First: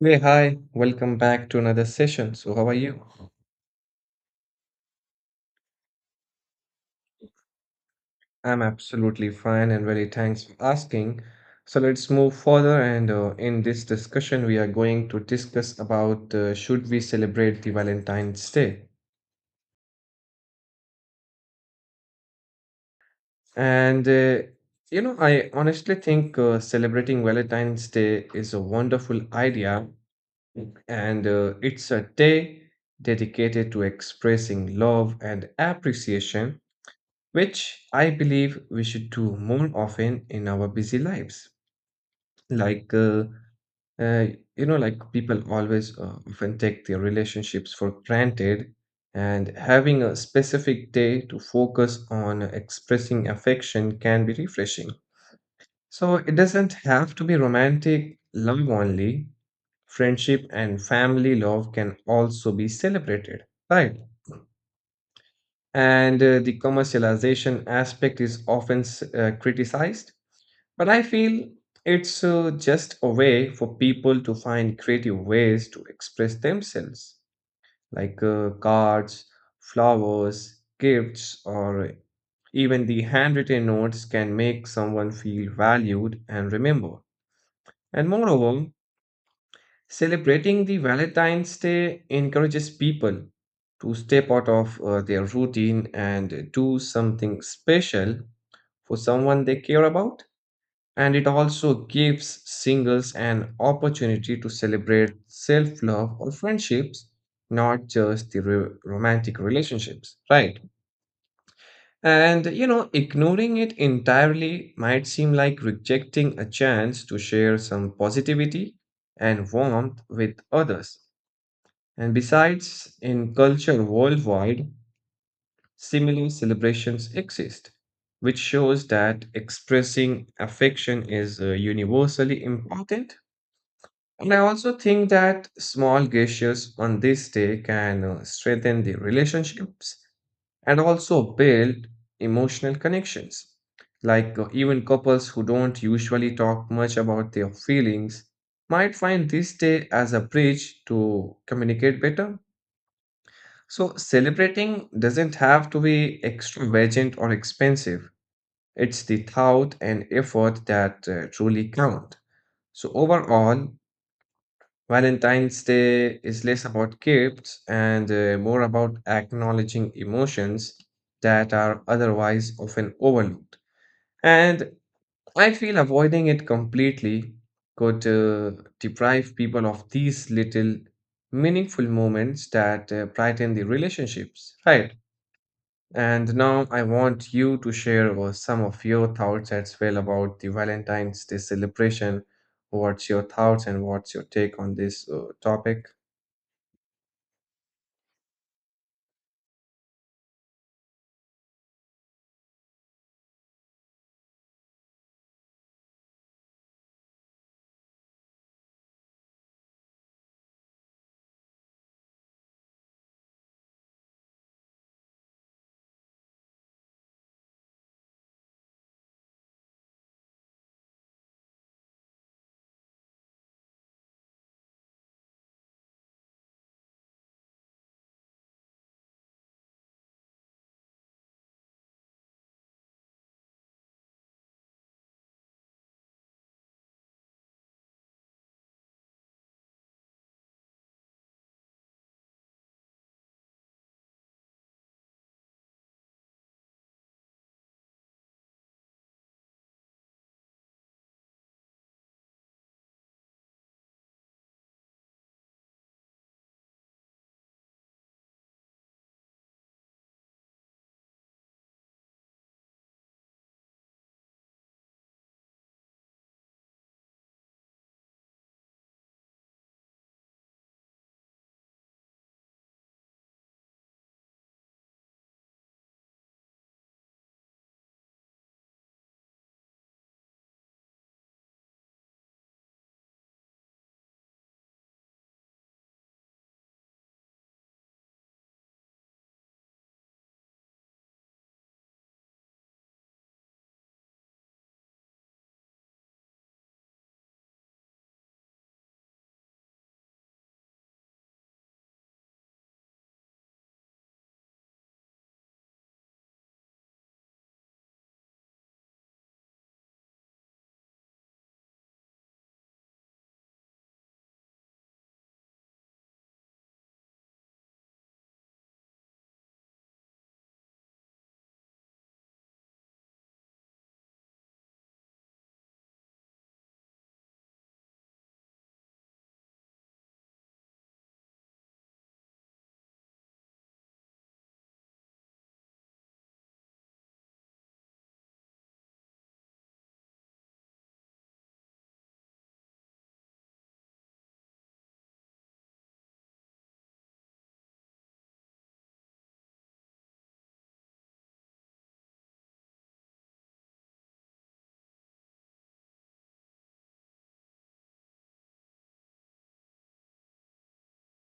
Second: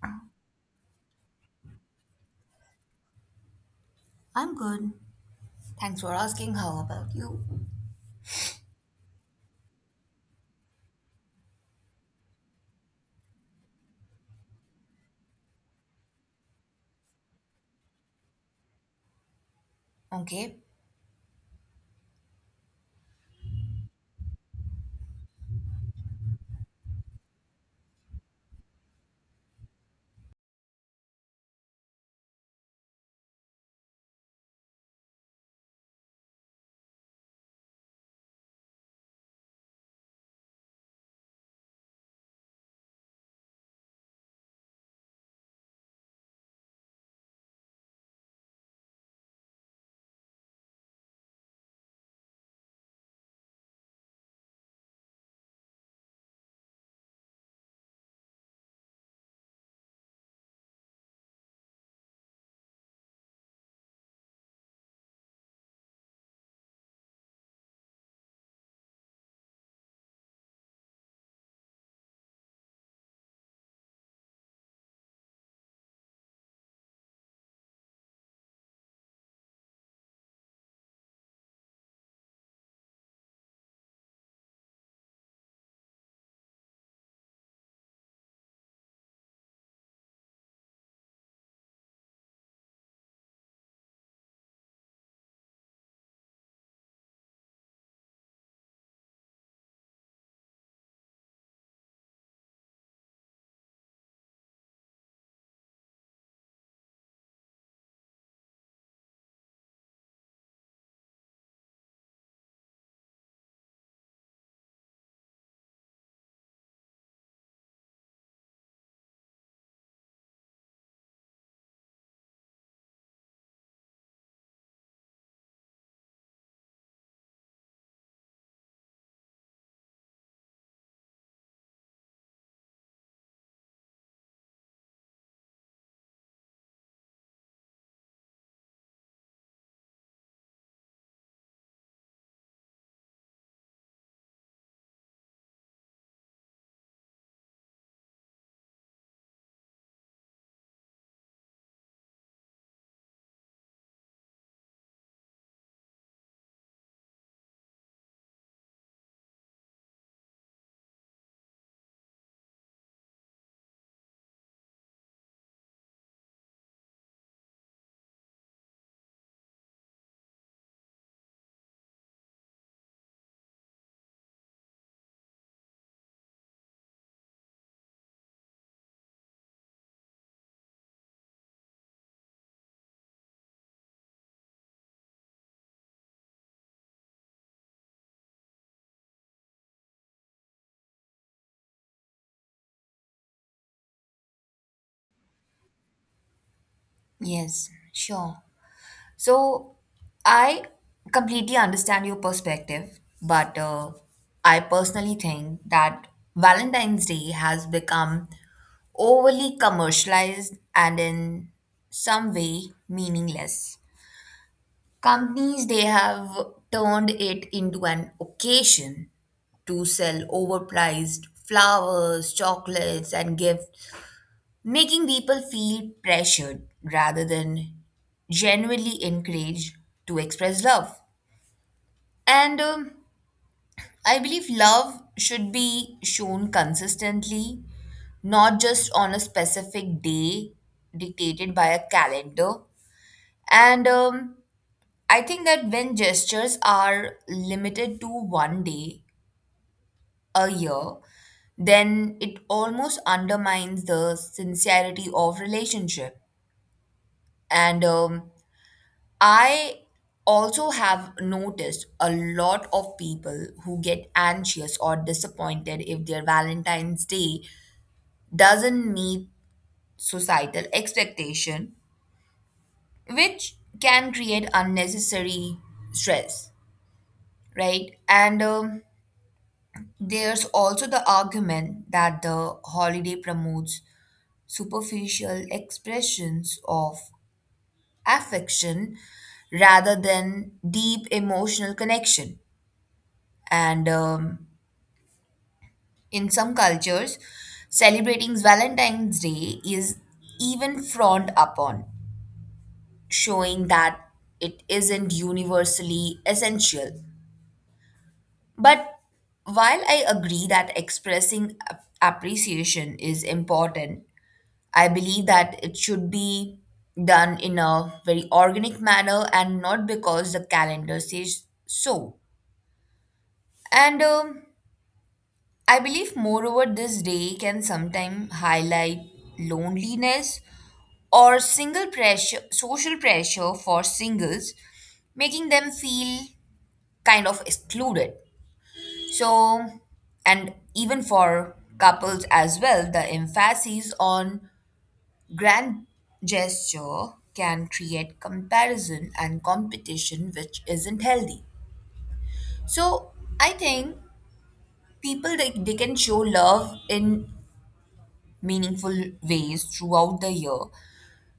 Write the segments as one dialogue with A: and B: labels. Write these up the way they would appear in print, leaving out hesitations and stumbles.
A: Hey, hi, welcome back to another session. So, how are you?
B: I'm good. Thanks for asking. How about you?
A: I'm absolutely fine and really thanks for asking. So, let's move further. And in this discussion, we are going to discuss about should we celebrate the Valentine's Day?
B: Okay.
A: And uh, I honestly think celebrating Valentine's Day is a wonderful idea, and it's a day dedicated to expressing love and appreciation which I believe we should do more often in our busy lives. Like, uh, uh, like, people always often take their relationships for granted, and having a specific day to focus on expressing affection can be refreshing. So, it doesn't have to be romantic love only. Friendship and family love can also be celebrated, right? And the commercialization aspect is often criticized. But I feel it's just a way for people to find creative ways to express themselves, like cards, flowers, gifts, or even the handwritten notes can make someone feel valued and remembered. And moreover, celebrating the Valentine's Day encourages people to step out of their routine and do something special for someone they care about, and it also gives singles an opportunity to celebrate self love or friendships, not just the romantic relationships, right? Ignoring it entirely might seem like rejecting a chance to share some positivity and warmth with others. And besides, in culture worldwide, similar celebrations exist, which shows that expressing affection is universally important. And I also think that small gestures on this day can strengthen the relationships and also build emotional connections. Like even couples who don't usually talk much about their feelings might find this day as a bridge to communicate better. So celebrating doesn't have to be extravagant or expensive. It's the thought and effort that truly count. So overall, Valentine's Day is less about gifts and more about acknowledging emotions that are otherwise often overlooked. And I feel avoiding it completely could deprive people of these little meaningful moments that brighten the relationships, right? And now I want you to share some of your thoughts as well about the Valentine's Day celebration. What's your thoughts and what's your take on this topic?
B: Yes, sure. So, I completely understand your perspective, but I personally think that Valentine's Day has become overly commercialized and in some way meaningless. Companies they have turned it into an occasion to sell overpriced flowers, chocolates, and gifts making people feel pressured rather than genuinely encouraged to express love. And I believe love should be shown consistently, not just on a specific day dictated by a calendar. And I think that when gestures are limited to one day a year, then it almost undermines the sincerity of relationship. And I also have noticed a lot of people who get anxious or disappointed if their Valentine's Day doesn't meet societal expectation, which can create unnecessary stress, right? And There's also the argument that the holiday promotes superficial expressions of affection rather than deep emotional connection. And In some cultures, celebrating Valentine's Day is even frowned upon, showing that it isn't universally essential. But while I agree that expressing appreciation is important, I believe that it should be done in a very organic manner and not because the calendar says so. And I believe, moreover, this day can sometimes highlight loneliness or single pressure social pressure for singles making them feel kind of excluded, so, and even for couples as well, the emphasis on grand gesture can create comparison and competition which isn't healthy. So I think people they can show love in meaningful ways throughout the year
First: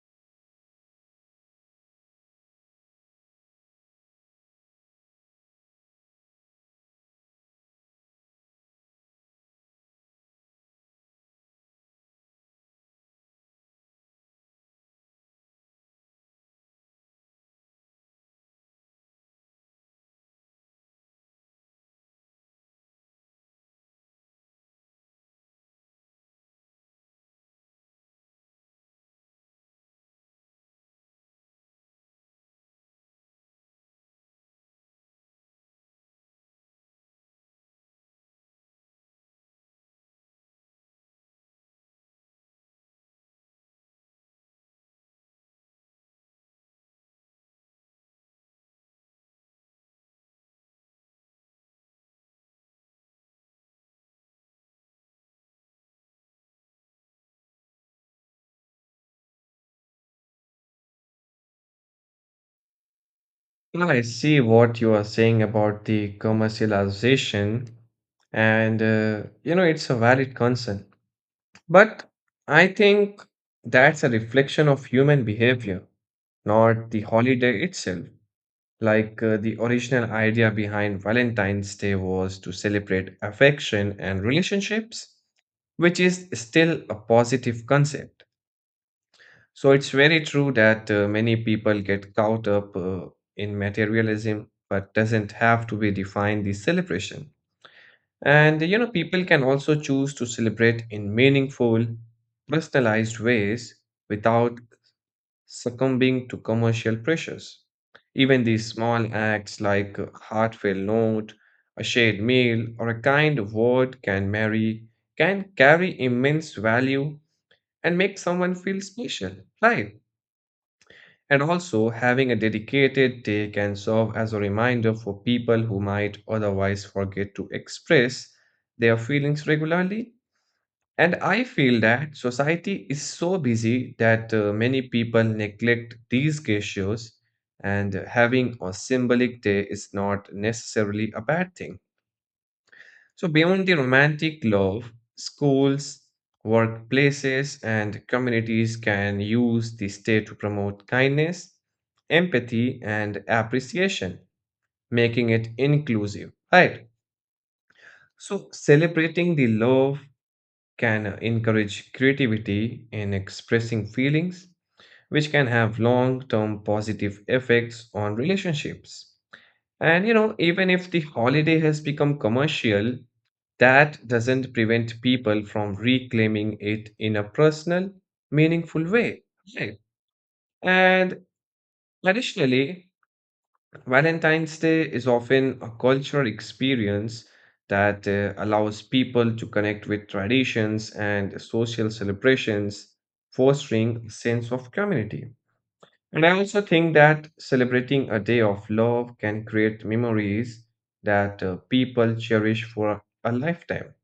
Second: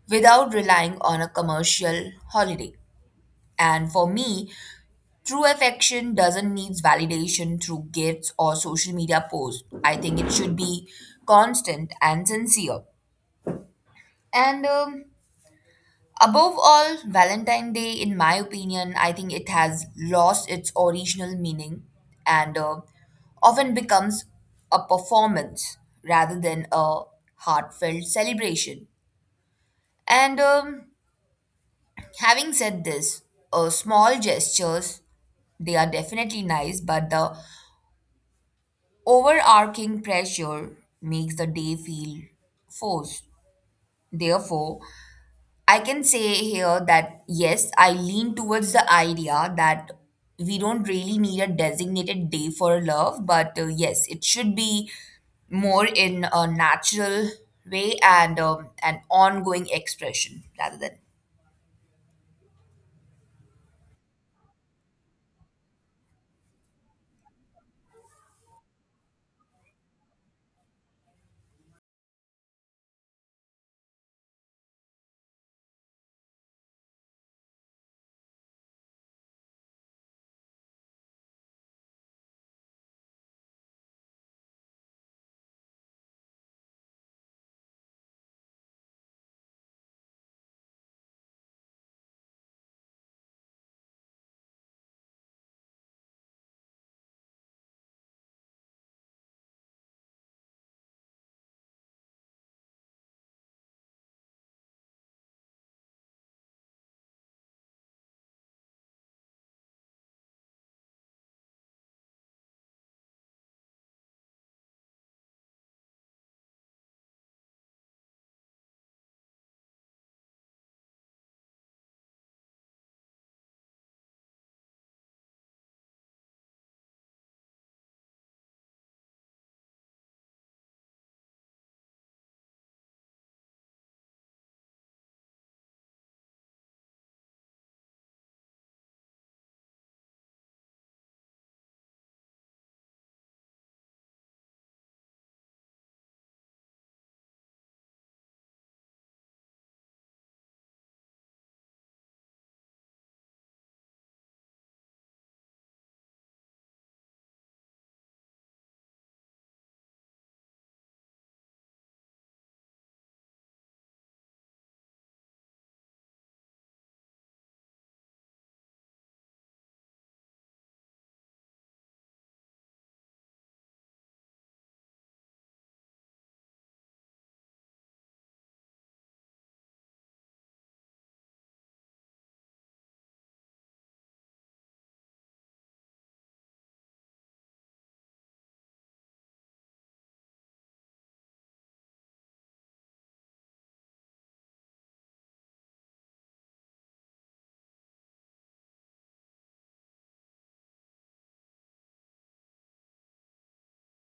B: without relying on a commercial holiday, and for me true affection doesn't need validation through gifts or social media posts. I think it should be constant and sincere. And Above all, Valentine Day, in my opinion, I think it has lost its original meaning and often becomes a performance rather than a heartfelt celebration. And having said this, small gestures they are definitely nice, but the overarching pressure makes the day feel forced. Therefore, I can say here that yes, I lean towards the idea that we don't really need a designated day for love, but yes, it should be more in a natural way, and an ongoing expression rather than
A: I see what you are saying about the commercialization, and it's a valid concern. But I think that's a reflection of human behavior, not the holiday itself. Like the original idea behind Valentine's Day was to celebrate affection and relationships, which is still a positive concept. So it's very true that many people get caught up in materialism, but doesn't have to be defined the celebration. And you know, people can also choose to celebrate in meaningful, personalized ways without succumbing to commercial pressures. Even these small acts like a heartfelt note, a shared meal, or a kind word can marry, can carry immense value and make someone feel special, right? And also, having a dedicated day can serve as a reminder for people who might otherwise forget to express their feelings regularly. And I feel that society is so busy that many people neglect these gestures, and having a symbolic day is not necessarily a bad thing. So, beyond the romantic love, schools, workplaces, and communities can use the state to promote kindness, empathy, and appreciation, making it inclusive. Right. So, celebrating the love can encourage creativity in expressing feelings, which can have long term positive effects on relationships. And you know, even if the holiday has become commercial, that doesn't prevent people from reclaiming it in a personal, meaningful way. Right. And additionally, Valentine's Day is often a cultural experience that allows people to connect with traditions and social celebrations, fostering a sense of community. And I also think that celebrating a day of love can create memories that people cherish for a lifetime,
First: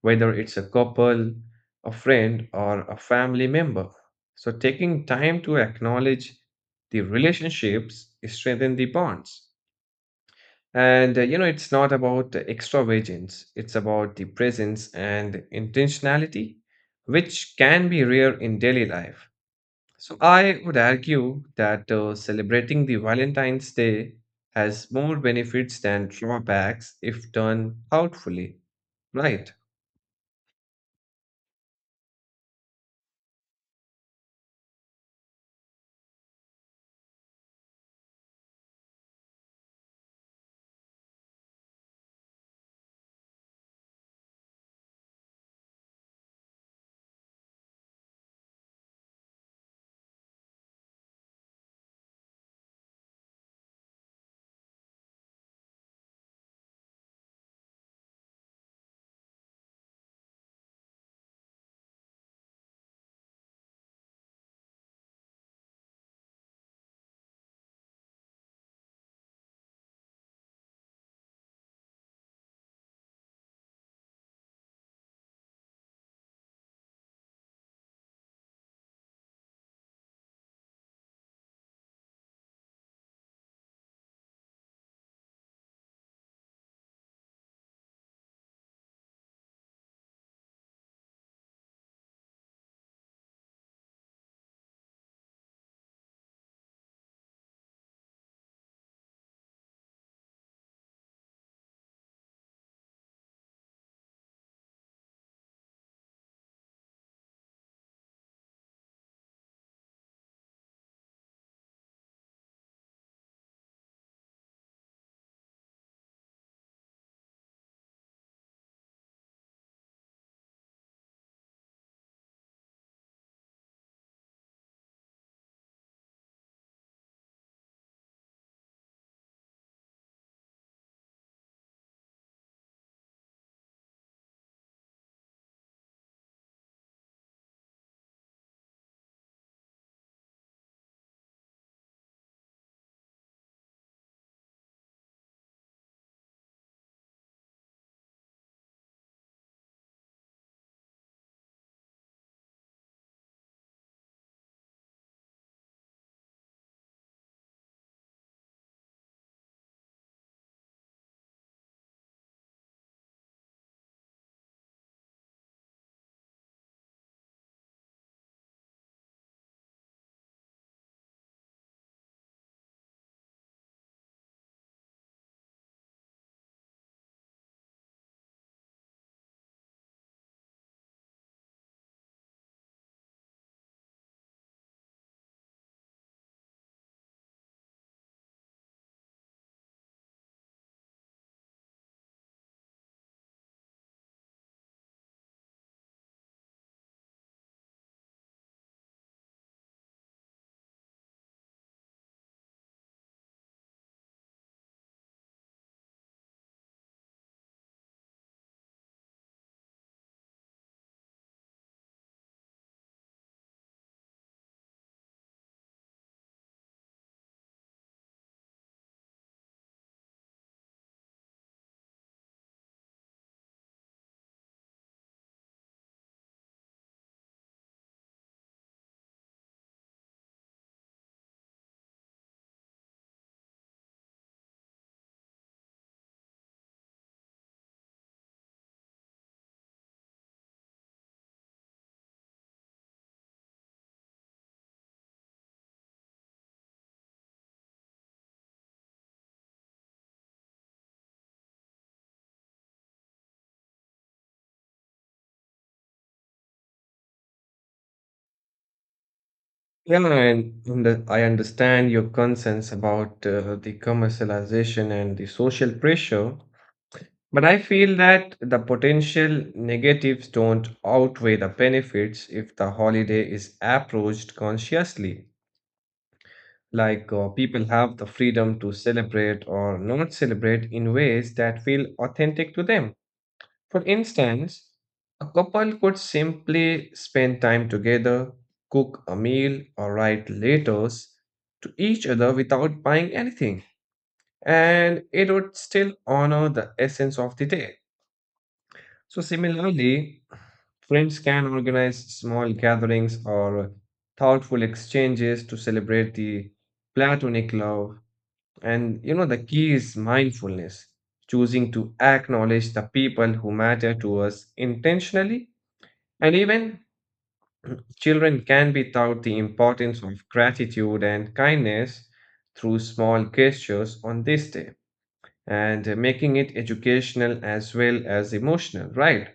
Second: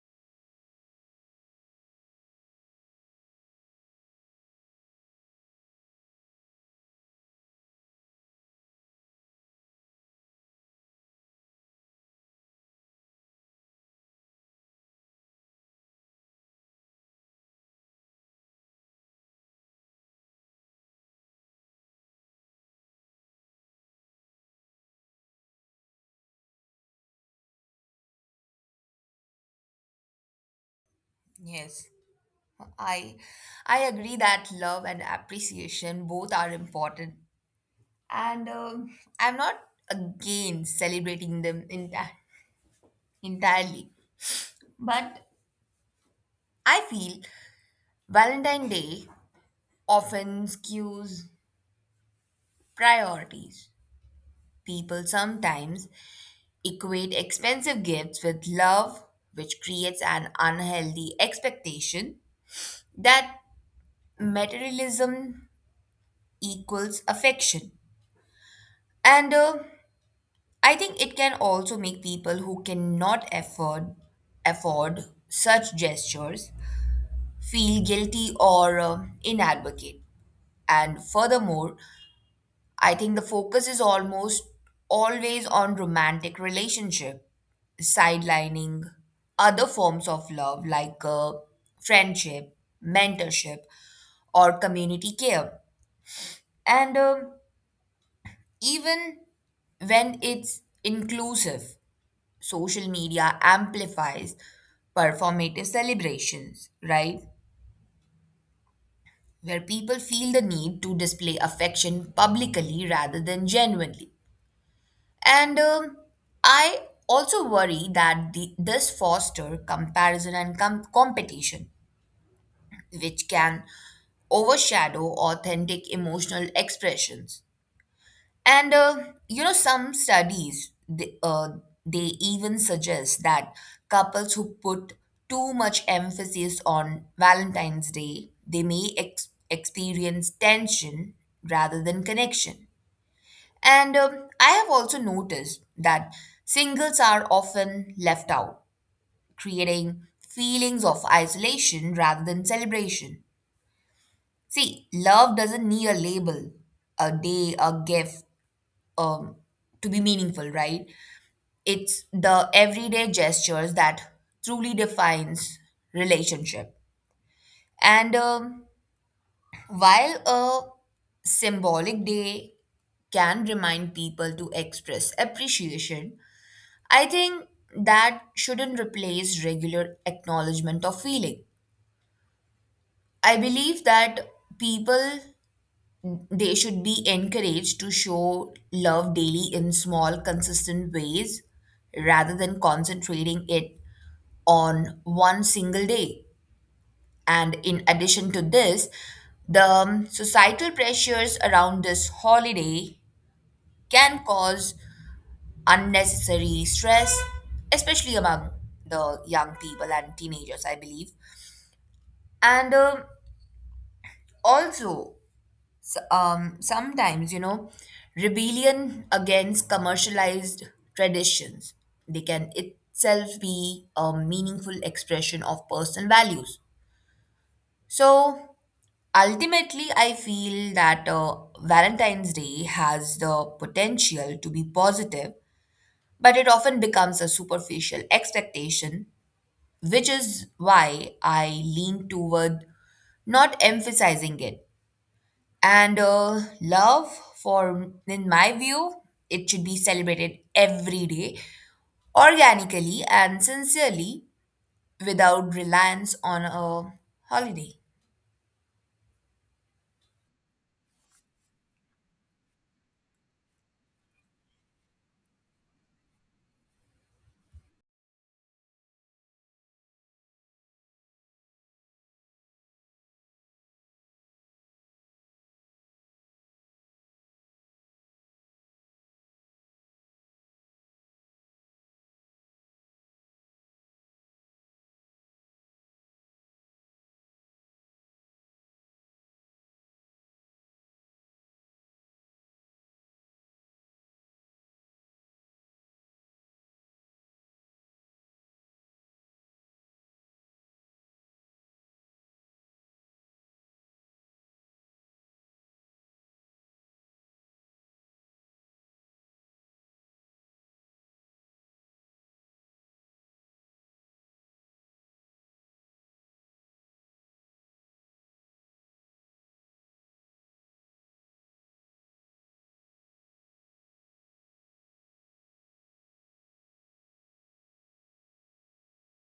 A: whether it's a couple, a friend, or a family member. So, taking time to acknowledge the relationships strengthen the bonds. And it's not about extravagance, it's about the presence and intentionality, which can be rare in daily life. So I would argue that celebrating the Valentine's Day has more benefits than drawbacks if done thoughtfully, right?
B: yes, i I agree that love and appreciation both are important, and I'm not against celebrating them entirely, but I feel Valentine Day often skews priorities. People sometimes equate expensive gifts with love, which creates an unhealthy expectation that materialism equals affection. And I think it can also make people who cannot afford such gestures feel guilty or inadvocate. And furthermore, I think the focus is almost always on romantic relationship, sidelining other forms of love like friendship, mentorship, or community care. And Even when it's inclusive, social media amplifies performative celebrations, right? Where people feel the need to display affection publicly rather than genuinely. And I also worry that this foster comparison and competition, which can overshadow authentic emotional expressions. And You know, some studies they they even suggest that couples who put too much emphasis on Valentine's Day they may experience tension rather than connection. And I have also noticed that singles are often left out, creating feelings of isolation rather than celebration. See, love doesn't need a label, a day, a gift, um, to be meaningful, right? It's the everyday gestures that truly defines relationship. And While a symbolic day can remind people to express appreciation, I think that shouldn't replace regular acknowledgement of feeling. I believe that people they should be encouraged to show love daily in small, consistent ways rather than concentrating it on one single day. And in addition to this, the societal pressures around this holiday can cause unnecessary stress, especially among the young people and teenagers, I believe. And also, sometimes, you know, rebellion against commercialized traditions, they can itself be a meaningful expression of personal values. So ultimately, I feel that Valentine's Day has the potential to be positive, but it often becomes a superficial expectation, which is why I lean toward not emphasizing it. And Love, for in my view, it should be celebrated every day, organically and sincerely, without reliance on a holiday.
A: Yeah, and I understand your concerns about the commercialization and the social pressure, but I feel that the potential negatives don't outweigh the benefits if the holiday is approached consciously. Like people have the freedom to celebrate or not celebrate in ways that feel authentic to them. For instance, a couple could simply spend time together, cook a meal, or write letters to each other without buying anything, and it would still honor the essence of the day. So, similarly, friends can organize small gatherings or thoughtful exchanges to celebrate the platonic love, and you know, the key is mindfulness, choosing to acknowledge the people who matter to us intentionally. And even children can be taught the importance of gratitude and kindness through small gestures on this day and making it educational as well as emotional, right?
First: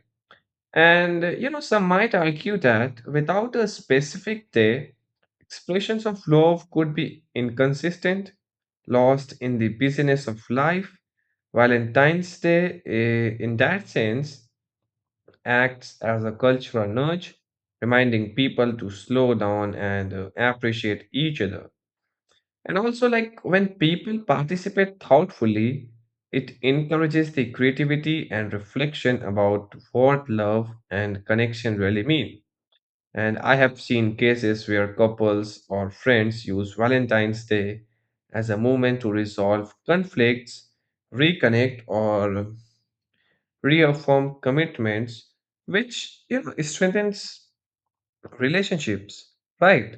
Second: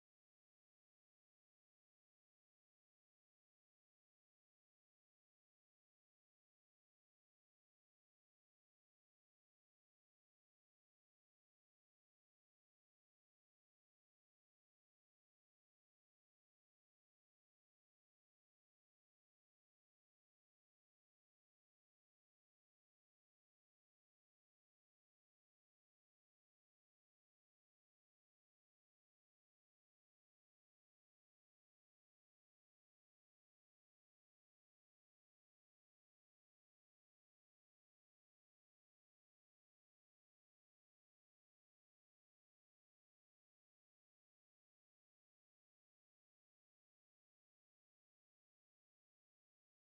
A: And some might argue that without a specific day, expressions of love could be inconsistent, lost in the busyness of life. Valentine's Day, eh, in that sense, acts as a cultural nudge, reminding people to slow down and appreciate each other. And also, like when people participate thoughtfully, it encourages the creativity and reflection about what love and connection really mean. And I have seen cases where couples or friends use Valentine's Day as a moment to resolve conflicts, reconnect, or reaffirm commitments, which you know strengthens relationships, right?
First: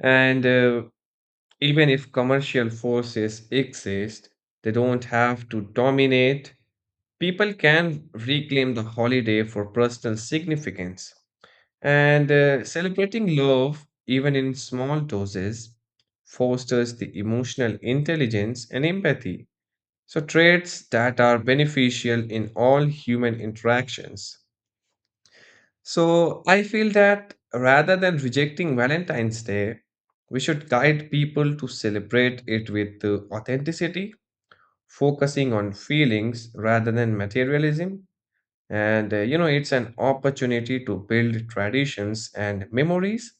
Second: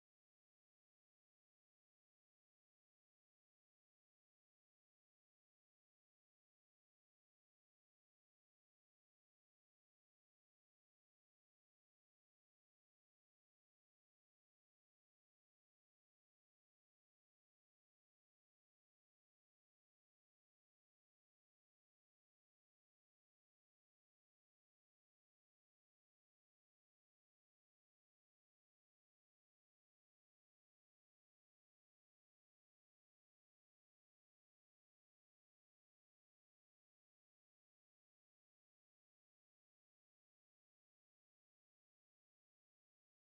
A: And even if commercial forces exist, they don't have to dominate. People can reclaim the holiday for personal significance. And celebrating love, even in small doses, fosters the emotional intelligence and empathy. So, traits that are beneficial in all human interactions. So I feel that rather than rejecting Valentine's Day, we should guide people to celebrate it with authenticity, focusing on feelings rather than materialism. And it's an opportunity to build traditions and memories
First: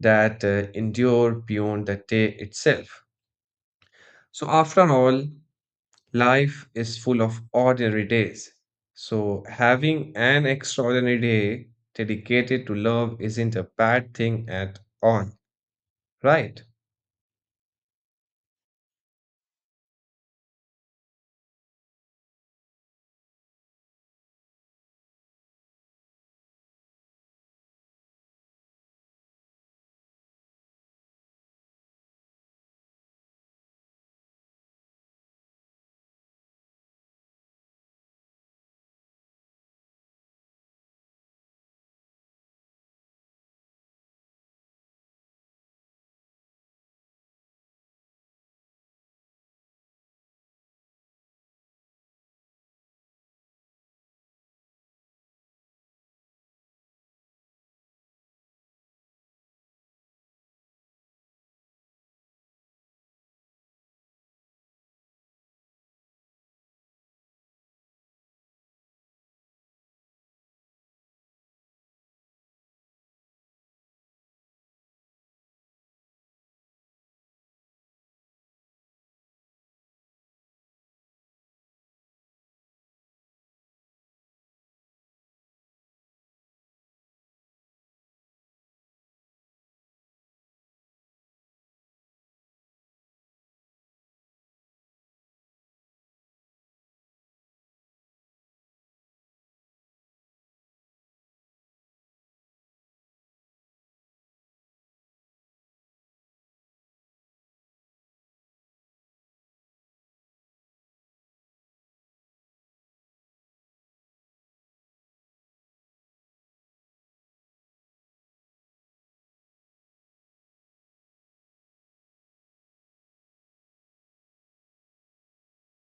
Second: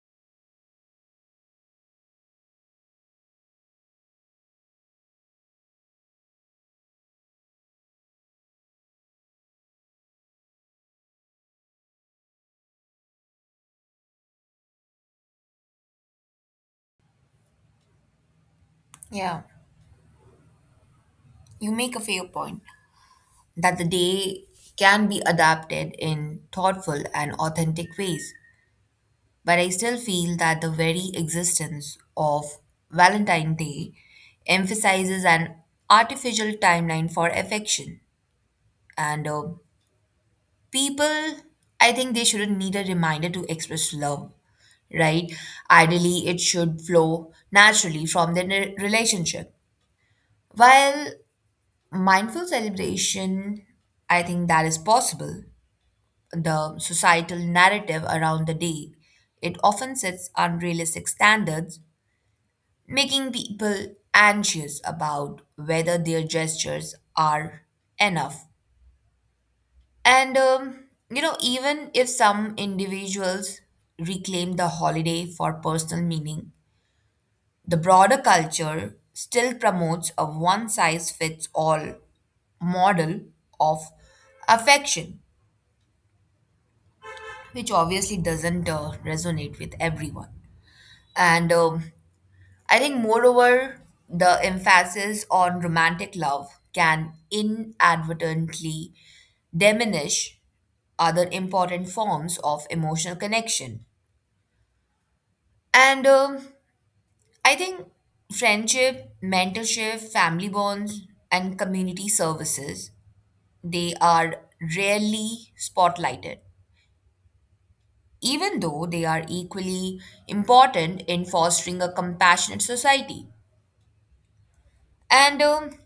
A: that endure beyond the day itself. So, after all, life is full of ordinary days. So, having an extraordinary day dedicated to love isn't a bad thing at all, right?
B: Yeah, you make a fair point that the day can be adapted in thoughtful and authentic ways. But I still feel that the very existence of Valentine's Day emphasizes an artificial timeline for affection, and people, I think they shouldn't need a reminder to express love, right? Ideally it should flow naturally from their relationship. While mindful celebration, I think that is possible, the societal narrative around the day, it often sets unrealistic standards, making people anxious about whether their gestures are enough. And You know, even if some individuals reclaim the holiday for personal meaning, the broader culture still promotes a one size fits all model of affection, which obviously doesn't resonate with everyone. And I think, moreover, the emphasis on romantic love can inadvertently diminish other important forms of emotional connection. And I think friendship, mentorship, family bonds, and community services, they are rarely spotlighted, even though they are equally important in fostering a compassionate society. And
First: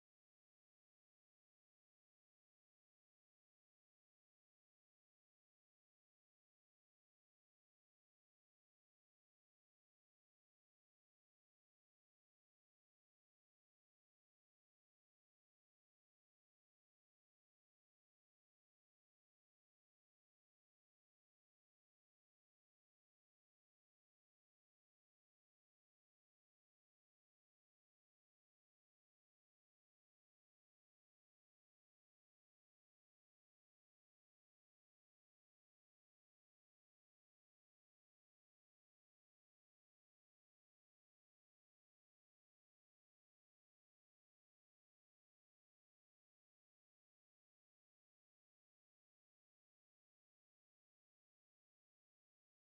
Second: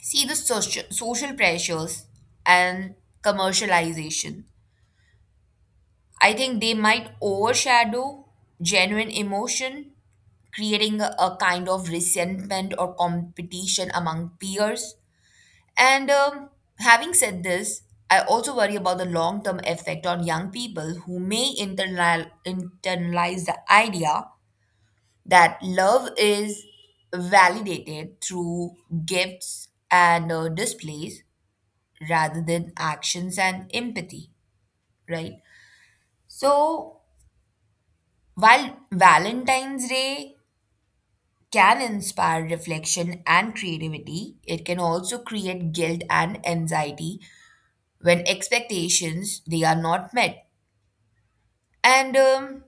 B: See social pressures and commercialization, I think they might overshadow genuine emotion, creating a kind of resentment or competition among peers. And Having said this, I also worry about the long term effect on young people who may internalize the idea that love is validated through gifts and displays rather than actions and empathy, right? So, while Valentine's Day can inspire reflection and creativity, it can also create guilt and anxiety when expectations they are not met. and um,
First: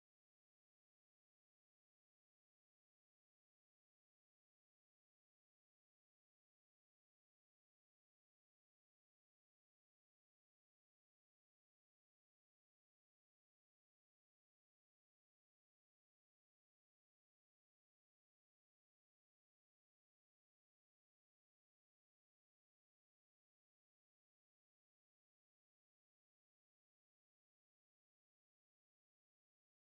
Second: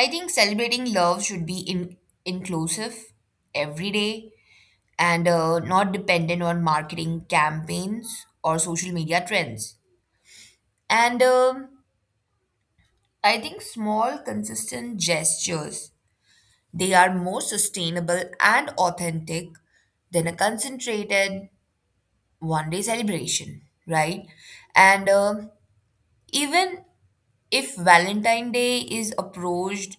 B: i think celebrating love should be inclusive every day and not dependent on marketing campaigns or social media trends. And um, i think small consistent gestures they are more sustainable and authentic than a concentrated one day celebration, right? And even if valentine day is approached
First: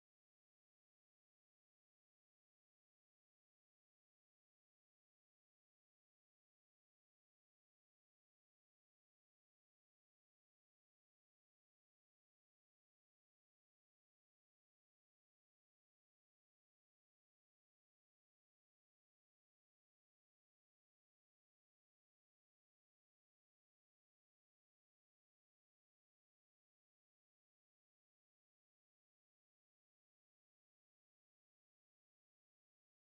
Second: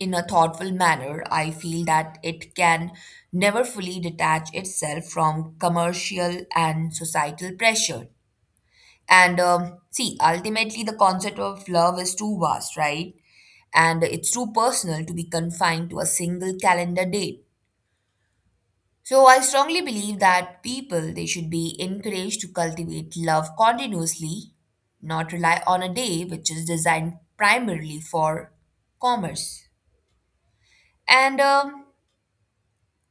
B: in a thoughtful manner, I feel that it can never fully detach itself from commercial and societal pressure. And See, ultimately, the concept of love is too vast, right? And it's too personal to be confined to a single calendar date. So I strongly believe that people they should be encouraged to cultivate love continuously, not rely on a day which is designed primarily for commerce. And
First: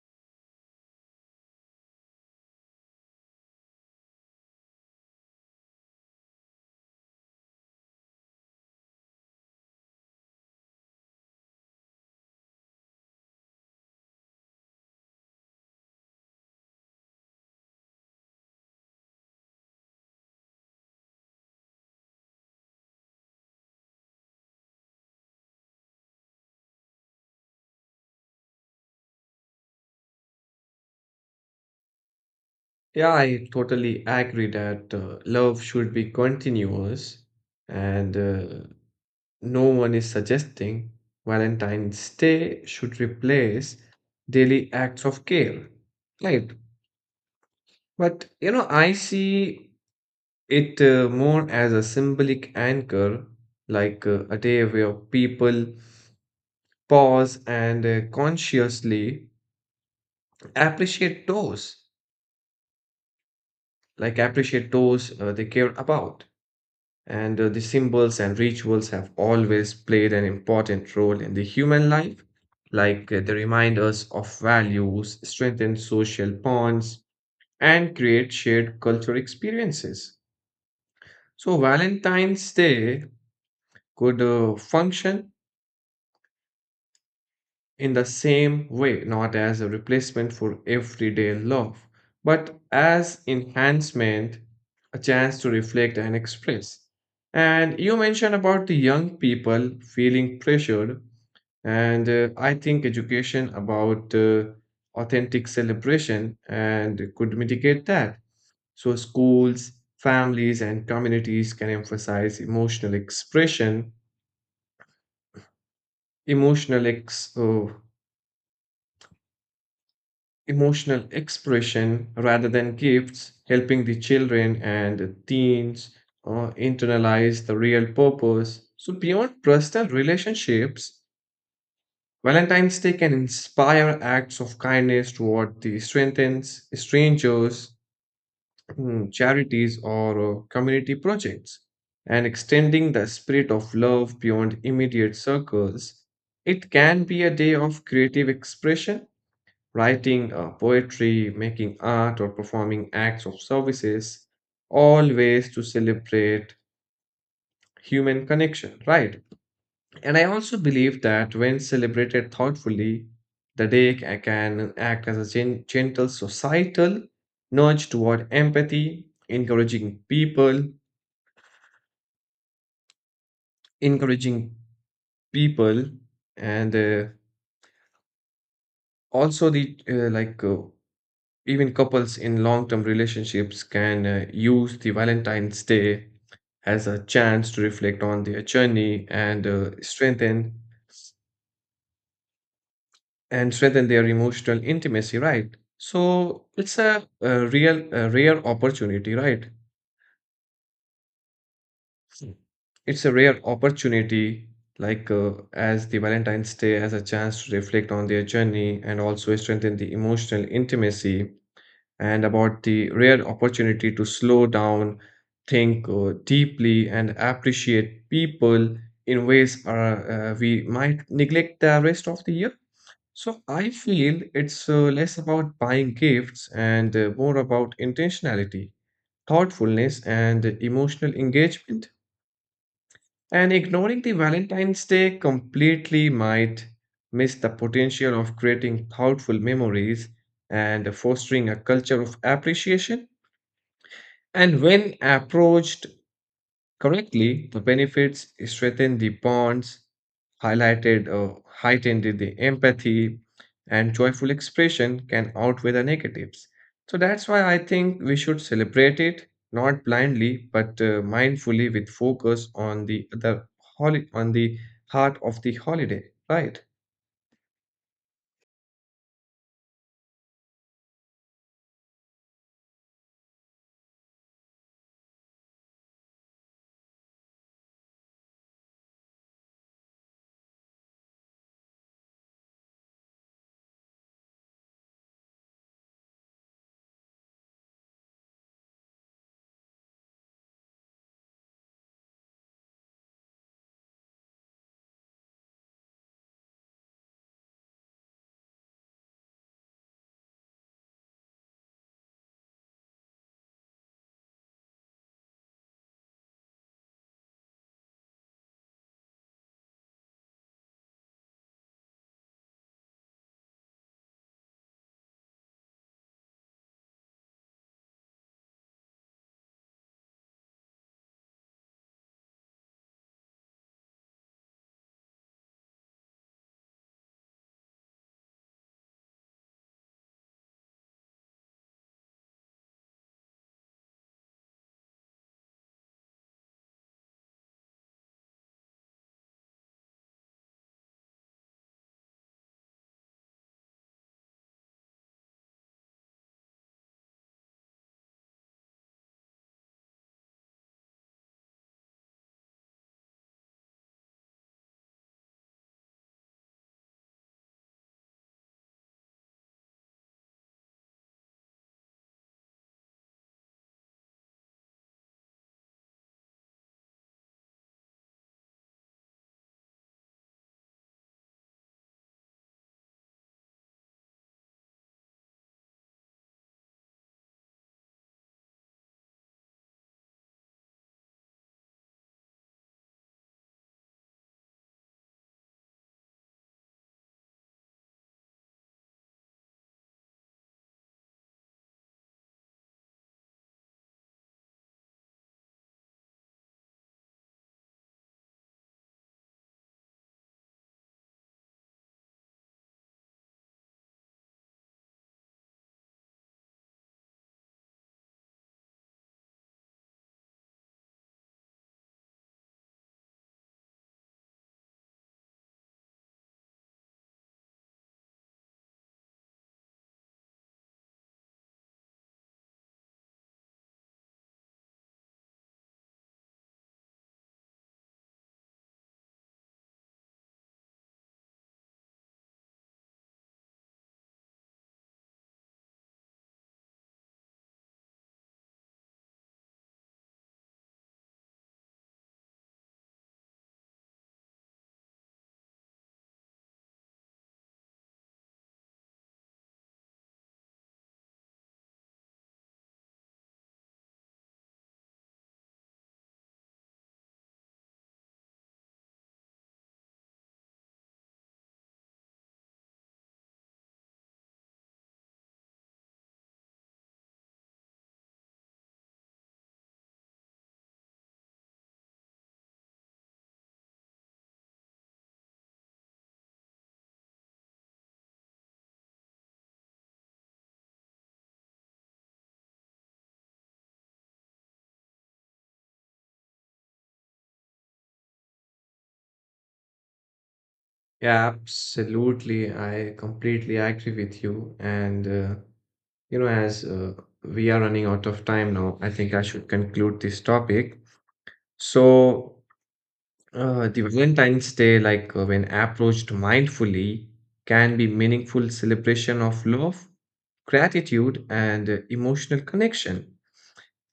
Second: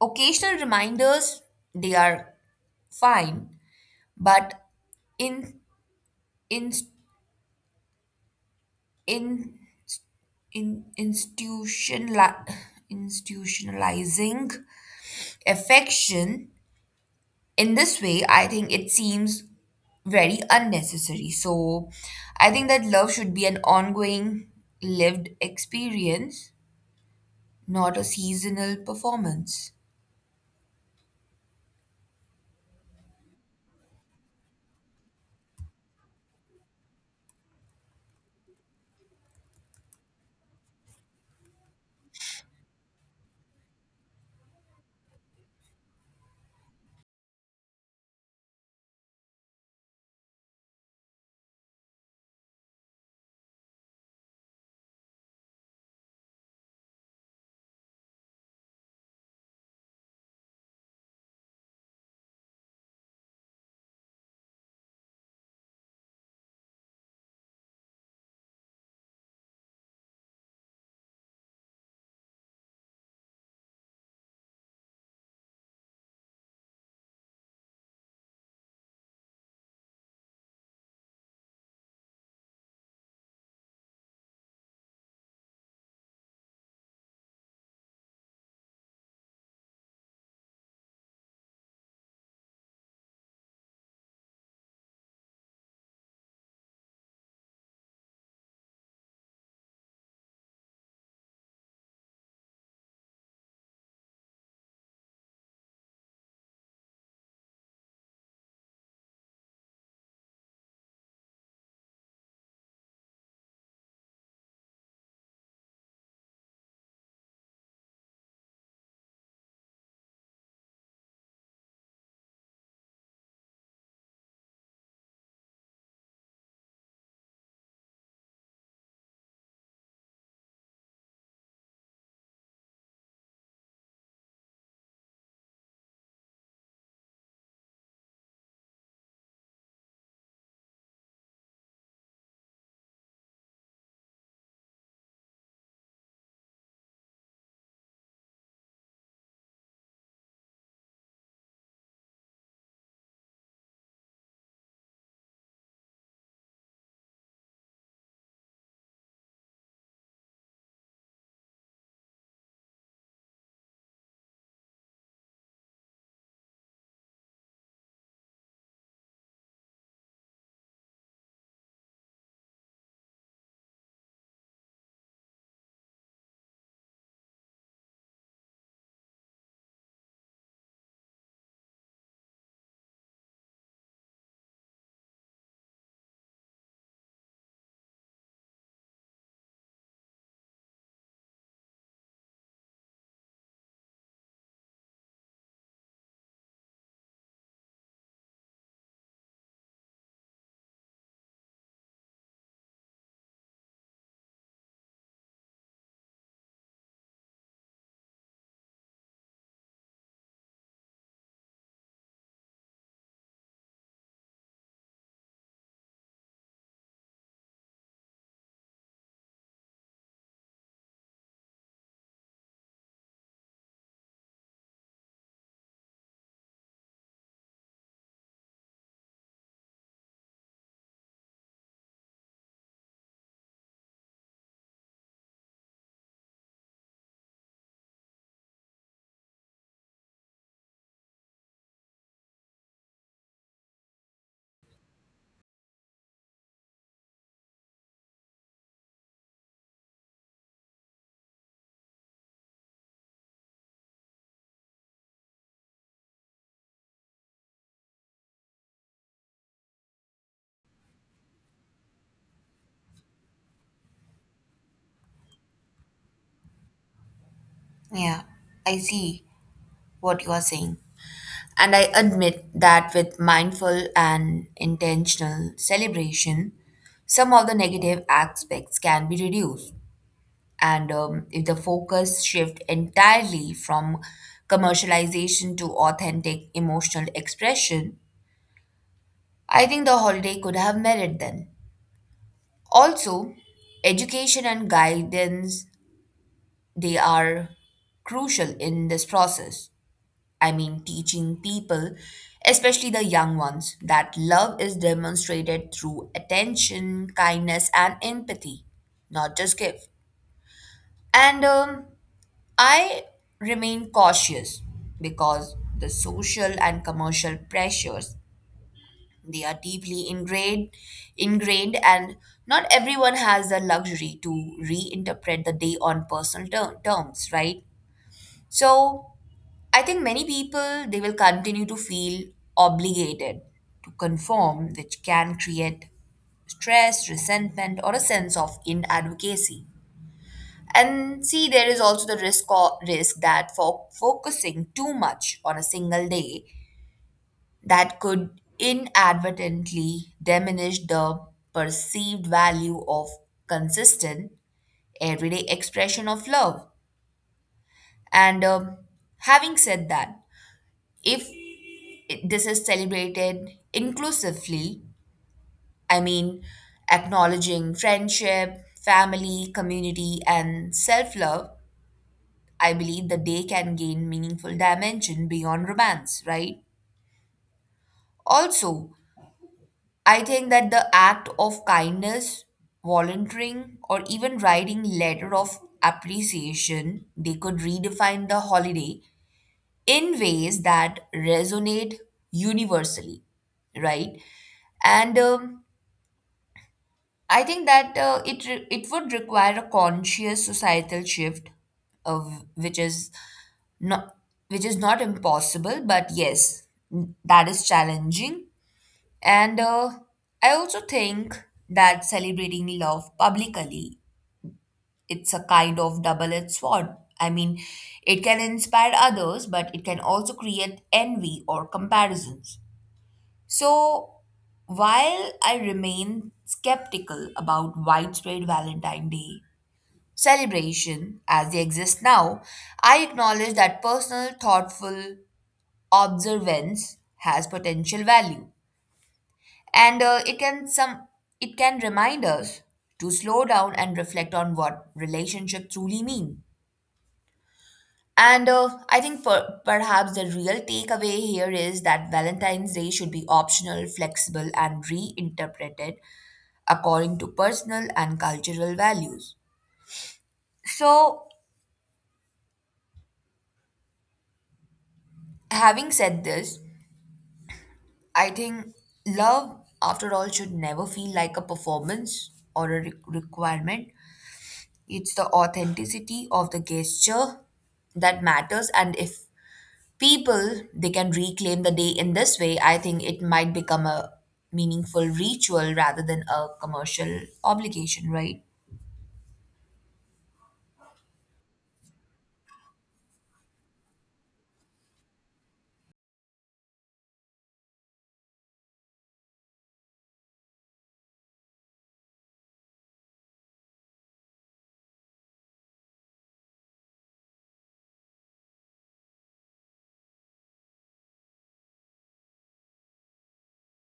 B: Occasional reminders, they are fine, but in in in in institutionali- institutionalizing affection in this way, I think it seems very unnecessary. So, I think that love should be an ongoing lived experience, not a seasonal performance.
A: Yeah, I totally agree that love should be continuous, and no one is suggesting Valentine's Day should replace daily acts of care, right? But you know, I see it more as a symbolic anchor, like a day where people pause and consciously appreciate those, like appreciate those they care about. And the symbols and rituals have always played an important role in the human life, like they remind us of values, strengthen social bonds, and create shared cultural experiences. So, Valentine's Day could function in the same way, not as a replacement for everyday love, but as enhancement, a chance to reflect and express. And you mentioned about the young people feeling pressured, and I think education about authentic celebration and could mitigate that. So schools, families, and communities can emphasize emotional expression, emotional ex. oh, emotional expression rather than gifts, helping the children and teens internalize the real purpose. So, beyond personal relationships, Valentine's Day can inspire acts of kindness toward the strengthens, strangers, charities, or community projects. And extending the spirit of love beyond immediate circles, it can be a day of creative expression, writing poetry, making art, or performing acts of services, all ways to celebrate human connection, right? And I also believe that when celebrated thoughtfully, the day can act as a gentle societal nudge toward empathy, encouraging people, and also the like Even couples in long term relationships can use the Valentine's Day as a chance to reflect on their journey and strengthen their emotional intimacy, right? So it's a real, a rare opportunity, right? Hmm. It's a rare opportunity, like as the Valentine's Day as a chance to reflect on their journey and also strengthen the emotional intimacy and about the rare opportunity to slow down, think deeply, and appreciate people in ways we might neglect the rest of the year. So I feel it's less about buying gifts and more about intentionality, thoughtfulness, and emotional engagement. And ignoring the Valentine's Day completely might miss the potential of creating thoughtful memories and fostering a culture of appreciation. And when approached correctly, the benefits strengthen the bonds, highlighted or heightened the empathy, and joyful expression can outweigh the negatives. So that's why I think we should celebrate it not blindly but mindfully with focus on the on the heart of the holiday, right?
B: Yeah, I see what you are saying. And I admit that with mindful and intentional celebration, some of the negative aspects can be reduced. And If the focus shift entirely from commercialization to authentic emotional expression, I think the holiday could have merit then. Also, education and guidance they are crucial in this process. I mean, teaching people, especially the young ones, that love is demonstrated through attention, kindness, and empathy, not just give. And I remain cautious because the social and commercial pressures they are deeply ingrained, and not everyone has the luxury to reinterpret the day on personal terms, right? So I think many people they will continue to feel obligated to conform, which can create stress, resentment, or a sense of inadvocacy. And see, there is also the risk that for focusing too much on a single day, that could inadvertently diminish the perceived value of consistent everyday expression of love. And Having said that, if this is celebrated inclusively, I mean, acknowledging friendship, family, community, and self love, I believe the day can gain meaningful dimension beyond romance, right? Also, I think that the act of kindness, volunteering, or even writing letter of appreciation, they could redefine the holiday in ways that resonate universally, right? And I think that it would require a conscious societal shift, of not which is not impossible, but yes, that is challenging. And I also think that celebrating love publicly it's a kind of double-edged sword. I mean, it can inspire others, but it can also create envy or comparisons. So, while I remain skeptical about widespread Valentine's Day celebration as they exist now, I acknowledge that personal, thoughtful observance has potential value, and it can remind us to slow down and reflect on what relationship truly mean. And I think perhaps the real takeaway here is that Valentine's Day should be optional, flexible, and reinterpreted according to personal and cultural values. So, having said this, I think love, after all, should never feel like a performance or a requirement. It's the authenticity of the gesture that matters, and if people they can reclaim the day in this way, I think it might become a meaningful ritual rather than a commercial obligation, right?
A: Yeah, absolutely. I completely agree with you and. You know, as we are running out of time now, I think I should conclude this topic. So, the Valentine's Day, like when approached mindfully, can be meaningful celebration of love, gratitude, and emotional connection.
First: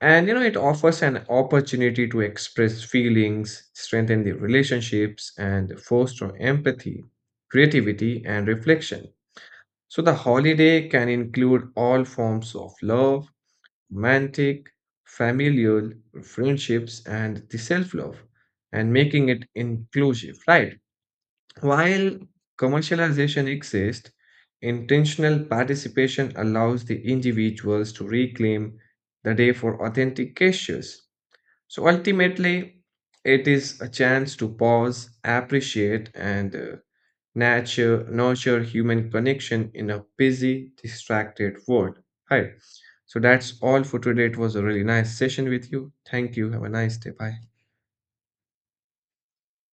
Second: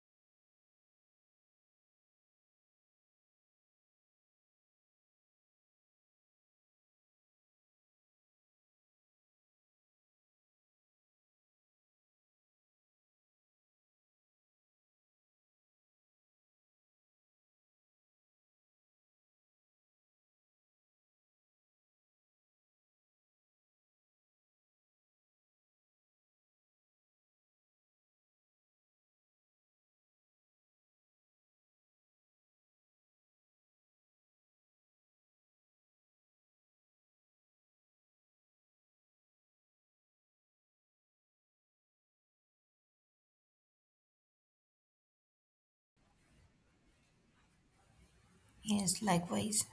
A: And you know, it offers an opportunity to express feelings, strengthen the relationships, and foster empathy, creativity, and reflection. So the holiday can include all forms of love, romantic, familial, friendships, and the self love, and making it inclusive, right? While commercialization exists, intentional participation allows the individuals to reclaim the day for authentic gestures. So ultimately, it is a chance to pause, appreciate, and nurture human connection in a busy, distracted world. Hi. So that's all for today. It was a really nice session with you. Thank you. Have a nice day. Bye.
B: Yes, likewise.